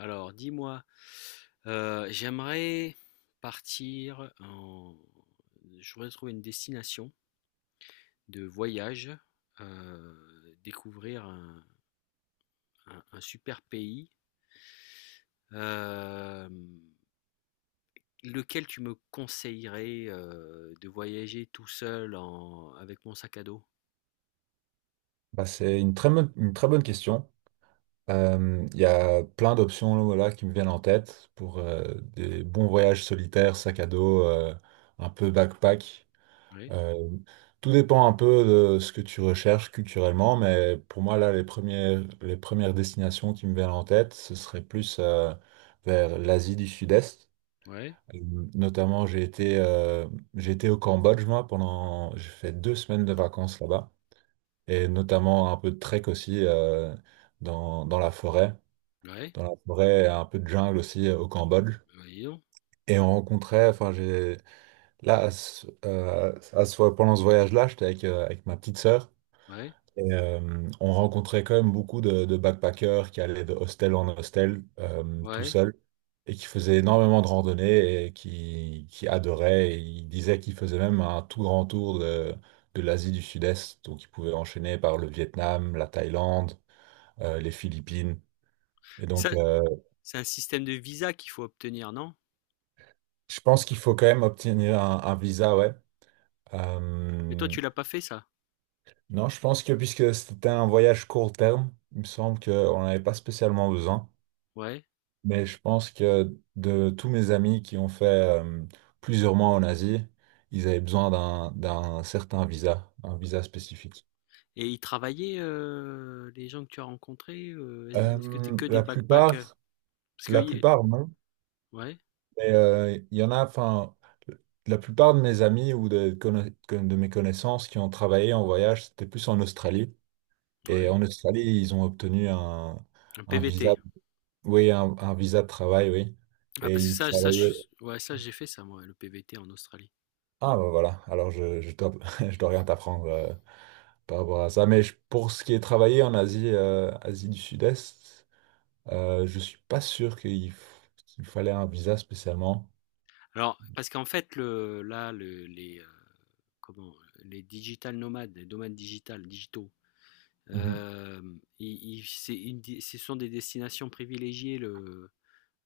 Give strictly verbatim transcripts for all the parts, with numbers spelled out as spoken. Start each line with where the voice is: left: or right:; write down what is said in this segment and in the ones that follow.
left: Alors, dis-moi, euh, j'aimerais partir en... Je voudrais trouver une destination de voyage, euh, découvrir un, un- un super pays. Euh, Lequel tu me conseillerais euh, de voyager tout seul en... avec mon sac à dos?
right: Bah, c'est une très bonne, une très bonne question. Euh, Il y a plein d'options là, voilà, qui me viennent en tête pour euh, des bons voyages solitaires, sac à dos, euh, un peu backpack.
left: Ouais,
right: Euh, tout dépend un peu de ce que tu recherches culturellement, mais pour moi, là, les premières, les premières destinations qui me viennent en tête, ce serait plus euh, vers l'Asie du Sud-Est.
left: ouais,
right: Euh, Notamment, j'ai été, euh, j'ai été au Cambodge, moi, pendant, j'ai fait deux semaines de vacances là-bas et notamment un peu de trek aussi euh, dans, dans la forêt,
left: ouais,
right: dans la forêt, un peu de jungle aussi euh, au Cambodge.
left: bah dis donc,
right: Et on rencontrait, enfin j'ai là à ce- euh, à ce- pendant ce voyage-là, j'étais avec, euh, avec ma petite sœur.
left: ouais,
right: Et euh, on rencontrait quand même beaucoup de, de backpackers qui allaient de hostel en hostel euh, tout
left: ouais.
right: seuls et qui faisaient énormément de randonnées et qui, qui adoraient. Et ils disaient qu'ils faisaient même un tout grand tour de, de l'Asie du Sud-Est. Donc ils pouvaient enchaîner par le Vietnam, la Thaïlande euh, les Philippines. Et
left: Et ça,
right: donc, euh,
left: c'est un système de visa qu'il faut obtenir, non?
right: je pense qu'il faut quand même obtenir un, un visa, ouais.
left: Mais toi,
right: Euh,
left: tu l'as pas fait, ça?
right: non, je pense que puisque c'était un voyage court terme, il me semble qu'on n'avait pas spécialement besoin.
left: Ouais.
right: Mais je pense que de tous mes amis qui ont fait euh, plusieurs mois en Asie, ils avaient besoin d'un d'un certain visa, un visa spécifique.
left: Et ils travaillaient, heu, les gens que tu as rencontrés, heu, ou est-ce que t'es
right: Euh,
left: que des
right: la
left: backpackers?
right: plupart,
left: Parce que
right: la
left: y
right: plupart, non.
left: Ouais,
right: Mais euh, il y en a, enfin, la plupart de mes amis ou de, conna- de mes connaissances qui ont travaillé en voyage, c'était plus en Australie. Et
left: ouais,
right: en Australie, ils ont obtenu un,
left: un
right: un visa,
left: P V T.
right: oui, un, un visa de travail, oui.
left: Ah
right: Et
left: parce que
right: ils
left: ça ça je
right: travaillaient.
left: suis ouais, ça j'ai fait ça moi, le P V T en Australie.
right: Ah, ben voilà. Alors, je, je dois, je dois rien t'apprendre euh, par rapport à ça. Mais je- pour ce qui est travailler en Asie, euh, Asie du Sud-Est, euh, je suis pas sûr qu'il f- qu'il fallait un visa spécialement.
left: Alors parce qu'en fait le là le les, heu, comment? Les digital nomades, les nomades digital digitaux,
right: Mhm.
left: hem, ils ils c'est une des ce sont des destinations privilégiées le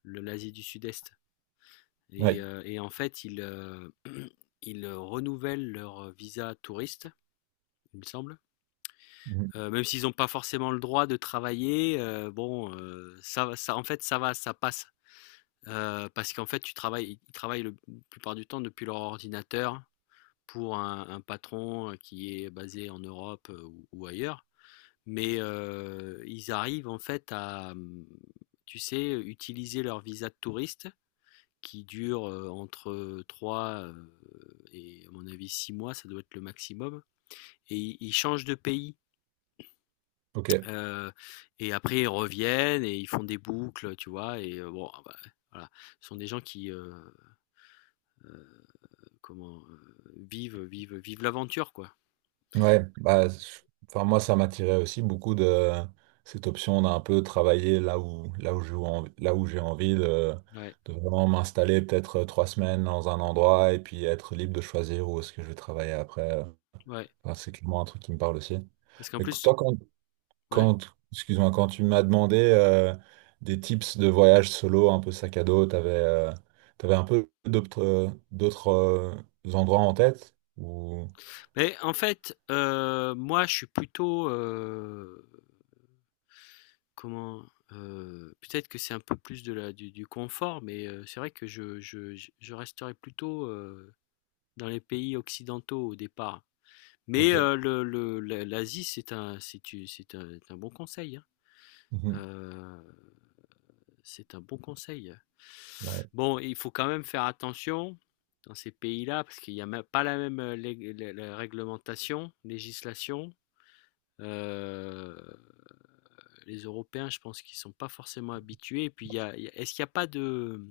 left: le l'Asie du Sud-Est et
right: Oui.
left: heu et en fait ils, heu, ils renouvellent leur visa touriste, il me semble.
right: Mhm.
left: Euh, même s'ils n'ont pas forcément le droit de travailler, euh, bon, euh, ça, va- ça, en fait, ça va, ça passe. Euh, parce qu'en fait, tu travailles, ils travaillent le- la plupart du temps depuis leur ordinateur pour un, un patron euh, qui est basé en Europe euh, ou, ou ailleurs. Mais euh, ils arrivent en fait à, hum, tu sais, utiliser leur visa de touriste qui dure euh, entre trois euh, et à mon avis six mois, ça doit être le maximum. Et ils ils changent de pays.
right: Ok.
left: Heu et après ils reviennent et ils font des boucles, tu vois? Et heu, bon, bah, voilà, ce sont des gens qui, heu, comment, heu, vivent vivent vivent l'aventure, quoi.
right: Ouais, bah, je- enfin, moi, ça m'attirait aussi beaucoup de cette option d'un peu travailler là où, là où j'ai envie, là où j'ai envie de,
left: Ouais,
right: de vraiment m'installer peut-être euh, trois semaines dans un endroit et puis être libre de choisir où est-ce que je vais travailler après. euh.
left: ouais,
right: Enfin, c'est clairement un truc qui me parle aussi.
left: parce qu'en
right: Mais
left: plus
right: toi, quand,
left: ouais.
right: quand, excuse-moi, quand tu m'as demandé euh, des tips de voyage solo, un peu sac à dos, t'avais, euh, t'avais un peu d'autres, euh, d'autres euh, endroits en tête ou...
left: Mais en fait, heu, moi je suis plutôt, heu, comment, heu, peut-être que c'est un peu plus de la du du confort, mais heu, c'est vrai que je je je je resterai plutôt, heu, dans les pays occidentaux au départ. Mais
right: Ok.
left: heu, le le l'A l'Asie c'est un c'est tu, c'est un c'est un bon conseil, hein.
right: Mhm.
left: Euh, c'est un bon conseil.
right: Ouais.
left: Bon, il faut quand même faire attention dans ces pays-là parce qu'il n'y a pas la même euh, lég- lé- lé- réglementation, législation. Euh, les Européens, je pense qu'ils ne sont pas forcément habitués. Et puis, il y a- il y a- est-ce qu'il n'y a pas de,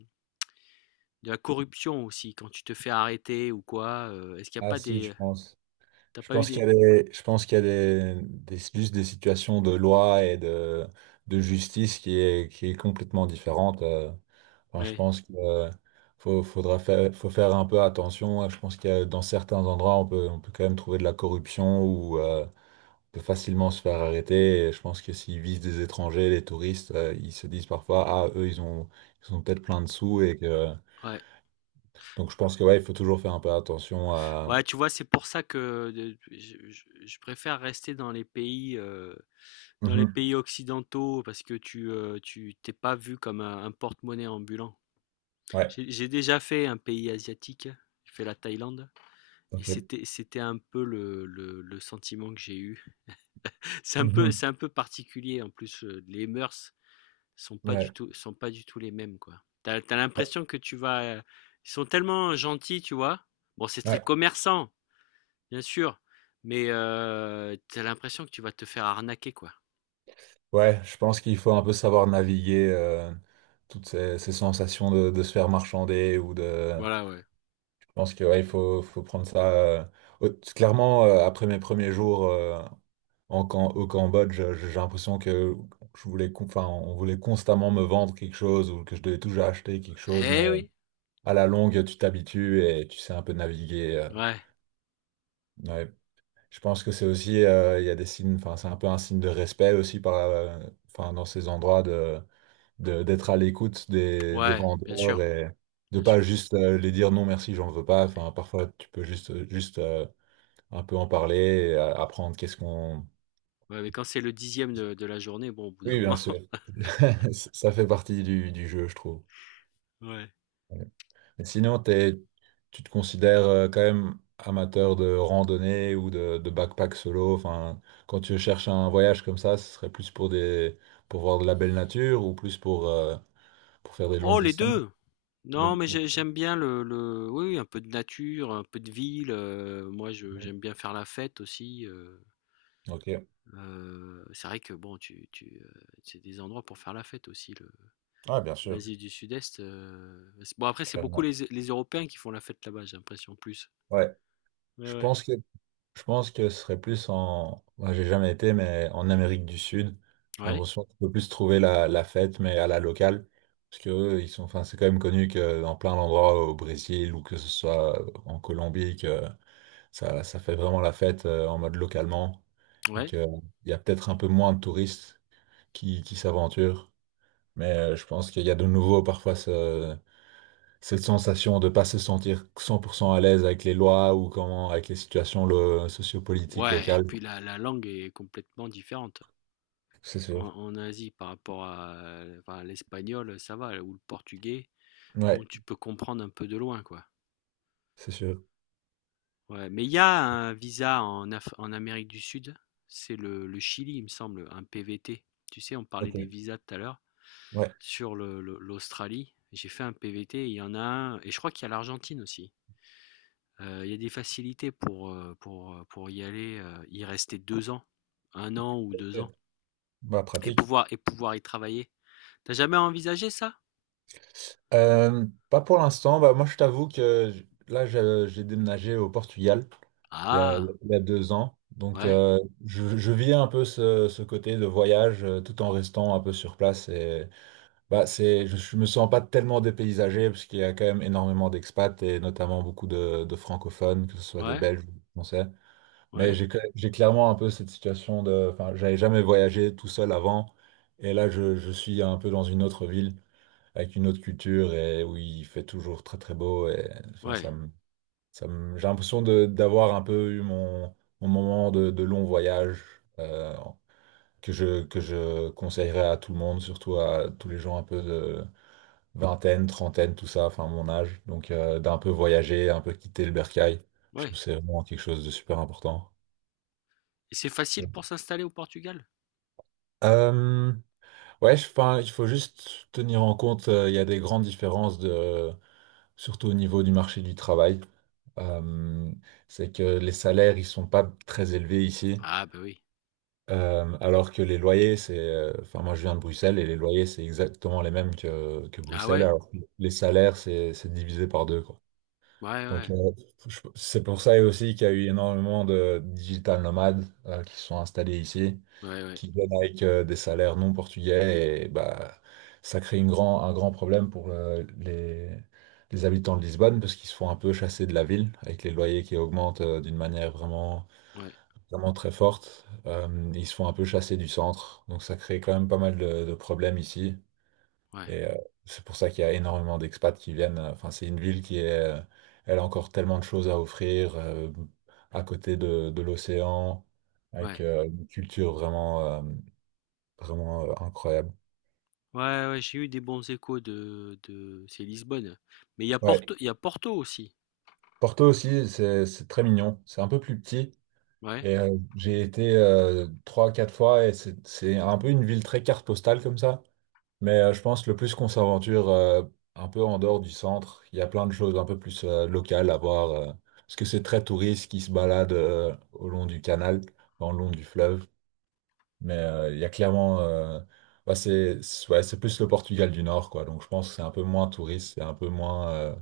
left: de la corruption aussi quand tu te fais arrêter ou quoi? Euh, est-ce qu'il n'y a
right: Ah
left: pas
right: si,
left: des...
right: je pense.
left: T'as
right: Je
left: pas eu
right: pense qu'il y
left: des...
right: a des, je pense qu'il y a des, des, juste des situations de loi et de, de justice qui est, qui est complètement différente. euh. Enfin, je
left: Ouais.
right: pense qu'il faut, faudra faire, faut faire un peu attention. Je pense qu'il y a, dans certains endroits, on peut, on peut quand même trouver de la corruption ou euh, on peut facilement se faire arrêter. Et je pense que s'ils visent des étrangers, des touristes, euh, ils se disent parfois, ah, eux, ils ont, ils ont peut-être plein de sous et que,
left: Ouais.
right: donc je pense que ouais, il faut toujours faire un peu attention à.
left: Ouais, tu vois, c'est pour ça que de- je, je- je préfère rester dans les pays euh, dans les
right: Mhm.
left: pays occidentaux, parce que tu, euh, tu t'es pas vu comme un, un porte-monnaie ambulant.
right: Ouais.
left: J'ai j'ai déjà fait un pays asiatique, j'ai fait la Thaïlande, et
right: Ok.
left: c'était, c'était un peu le, le, le sentiment que j'ai eu. C'est un peu,
right: Mhm.
left: c'est un peu particulier, en plus, euh, les mœurs sont pas du
right: Ouais.
left: tout, sont pas du tout les mêmes, quoi. T'as, t'as
right: Oh,
left: l'impression que tu vas... euh, Ils sont tellement gentils, tu vois. Bon, c'est très
right: Ouais.
left: commerçant, bien sûr, mais euh, t'as l'impression que tu vas te faire arnaquer, quoi.
right: Ouais, je pense qu'il faut un peu savoir naviguer euh, toutes ces, ces sensations de, de se faire marchander ou de...
left: Voilà, ouais.
right: Je pense que ouais, il faut, faut prendre ça... euh, au- Clairement, euh, après mes premiers jours euh, en, Cam- au Cambodge, je- j'ai l'impression que je voulais, con- enfin, on voulait constamment me vendre quelque chose ou que je devais toujours acheter quelque chose,
left: Eh
right: mais
left: oui,
right: à la longue, tu t'habitues et tu sais un peu naviguer. euh,
left: ouais.
right: ouais, Je pense que c'est aussi, euh, il y a des signes, enfin, c'est un peu un signe de respect aussi par, euh, enfin, dans ces endroits de, de- d'être à l'écoute des, des
left: Ouais, bien
right: vendeurs
left: sûr,
right: et de
left: bien
right: pas
left: sûr.
right: juste euh, les dire non merci, j'en veux pas. Enfin, parfois, tu peux juste, juste euh, un peu en parler, et, euh, apprendre qu'est-ce qu'on.
left: Ouais, mais quand c'est le dixième de, de la journée, bon, au bout d'un
right: Oui, bien
left: moment.
right: sûr. Ça fait partie du, du jeu, je trouve.
left: Ouais.
right: Et sinon, t'es- tu te considères euh, quand même amateur de randonnée ou de, de backpack solo. Enfin, quand tu cherches un voyage comme ça, ce serait plus pour des, pour voir de la belle nature ou plus pour, euh, pour faire des longues
left: Oh, les
right: distances.
left: deux!
right: Le-
left: Non, mais
right: le-
left: j'ai- j'aime bien le, le- oui, oui, un peu de nature, un peu de ville. Euh, moi, je, j'aime bien faire la fête aussi. Euh,
right: Ok.
left: euh, c'est vrai que, bon, tu, tu, euh, c'est des endroits pour faire la fête aussi. le-
right: Ah, bien sûr,
left: L'Asie du Sud-Est. euh, c'est- Bon, après, c'est beaucoup
right: clairement.
left: les, les Européens qui font la fête là-bas, j'ai l'impression, plus.
right: Ouais.
left: Ouais,
right: Je
left: ouais.
right: pense que Je pense que ce serait plus en. Moi, j'ai jamais été, mais en Amérique du Sud. J'ai
left: Ouais,
right: l'impression qu'on peut plus trouver la, la fête, mais à la locale. Parce que eux, ils sont. Enfin, c'est quand même connu que dans plein d'endroits au Brésil ou que ce soit en Colombie, que ça, ça fait vraiment la fête euh, en mode localement. Et
left: ouais.
right: qu'il y a peut-être un peu moins de touristes qui, qui s'aventurent. Mais euh, je pense qu'il y a de nouveau parfois ce- cette sensation de ne pas se sentir cent pour cent à l'aise avec les lois ou comment, avec les situations le- sociopolitiques
left: Ouais, et
right: locales.
left: puis la, la langue est complètement différente.
right: C'est
left: En
right: sûr.
left: en Asie, par rapport à, enfin, l'espagnol, ça va, ou le portugais, bon,
right: Ouais,
left: tu peux comprendre un peu de loin, quoi.
right: c'est sûr.
left: Ouais, mais il y a un visa en Af- en Amérique du Sud, c'est le le Chili, il me semble, un P V T. Tu sais, on parlait
right: Ok.
left: des visas tout à l'heure,
right: Ouais.
left: sur le le- l'Australie, j'ai fait un P V T, il y en a un, et je crois qu'il y a l'Argentine aussi. Euh, Il y a des facilités pour, euh, pour, euh, pour y aller, euh, y rester deux ans, un an ou deux
right: Ok.
left: ans,
right: Bah,
left: et
right: pratique.
left: pouvoir, et pouvoir y travailler. T'as jamais envisagé ça?
right: Euh, pas pour l'instant. Bah, moi, je t'avoue que j- là, je- j'ai déménagé au Portugal il y a,
left: Ah,
right: il y a deux ans. Donc,
left: ouais.
right: euh, je, je vis un peu ce, ce côté de voyage euh, tout en restant un peu sur place. Et, bah, c'est, je, je me sens pas tellement dépaysagé parce qu'il y a quand même énormément d'expats et notamment beaucoup de, de francophones, que ce soit des
left: Ouais,
right: Belges ou des Français. Mais
left: ouais,
right: j'ai que- j'ai clairement un peu cette situation de... Enfin, j'avais jamais voyagé tout seul avant. Et là, je, je suis un peu dans une autre ville, avec une autre culture, et où il fait toujours très très beau. Et enfin,
left: ouais,
right: ça me, ça me- j'ai l'impression de- d'avoir un peu eu mon, mon moment de, de long voyage, euh, que je, que je conseillerais à tout le monde, surtout à tous les gens un peu de vingtaine, trentaine, tout ça, enfin mon âge. Donc, euh, d'un peu voyager, un peu quitter le bercail. Je
left: ouais.
right: trouve que c'est vraiment quelque chose de super important.
left: Et c'est facile pour s'installer au Portugal?
right: Euh, Ouais, je- enfin, il faut juste tenir en compte, euh, il y a des grandes différences de, surtout au niveau du marché du travail. Euh, c'est que les salaires, ils sont pas très élevés ici.
left: Ah bah oui.
right: Euh, alors que les loyers, c'est, euh, enfin, moi je viens de Bruxelles et les loyers, c'est exactement les mêmes que, que
left: Ah
right: Bruxelles,
left: ouais?
right: alors que les salaires, c'est, c'est divisé par deux, quoi.
left: Ouais,
right: Donc,
left: ouais.
right: euh, je- c'est pour ça aussi qu'il y a eu énormément de digital nomades, euh, qui se sont installés ici
left: Ouais, ouais.
right: qui viennent avec euh, des salaires non portugais et bah, ça crée une grand, un grand problème pour euh, les, les habitants de Lisbonne parce qu'ils se font un peu chasser de la ville avec les loyers qui augmentent euh, d'une manière vraiment,
left: Ouais,
right: vraiment très forte. Euh, ils se font un peu chasser du centre, donc ça crée quand même pas mal de, de problèmes ici.
left: ouais.
right: Et euh, c'est pour ça qu'il y a énormément d'expats qui viennent. Enfin, c'est une ville qui est, euh, elle a encore tellement de choses à offrir euh, à côté de, de l'océan, avec
left: Ouais.
right: euh, une culture vraiment. euh, vraiment euh, incroyable.
left: Ouais, ouais, j'ai eu des bons échos de, de... C'est Lisbonne. Mais il y a
right: Ouais,
left: Porto, il y a Porto aussi.
right: Porto aussi, c'est c'est très mignon. C'est un peu plus petit.
left: Ouais,
right: Et euh, j'ai été euh, trois, quatre fois et c'est c'est un peu une ville très carte postale comme ça. Mais euh, je pense le plus qu'on s'aventure euh, un peu en dehors du centre, il y a plein de choses un peu plus euh, locales à voir. euh, parce que c'est très touriste qui se balade euh, au long du canal, dans le long du fleuve. Mais euh, il y a clairement. euh, bah, c'est c'est- ouais, c'est plus le Portugal du Nord, quoi. Donc je pense que c'est un peu moins touriste, c'est un peu moins. euh,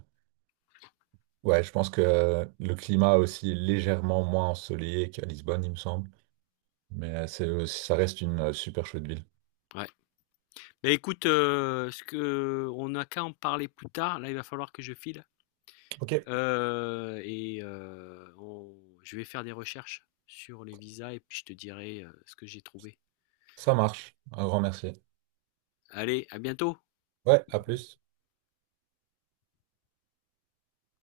right: Ouais, je pense que euh, le climat est aussi est légèrement moins ensoleillé qu'à Lisbonne, il me semble. Mais euh, c'est, euh, ça reste une euh, super chouette ville.
left: ouais. Mais écoute, euh, ce que on n'a qu'à en parler plus tard. Là, il va falloir que je file.
right: Ok,
left: Euh, et euh, on- je vais faire des recherches sur les visas et puis je te dirai euh, ce que j'ai trouvé.
right: ça marche. Un grand merci.
left: Allez, à bientôt!
right: Ouais, à plus.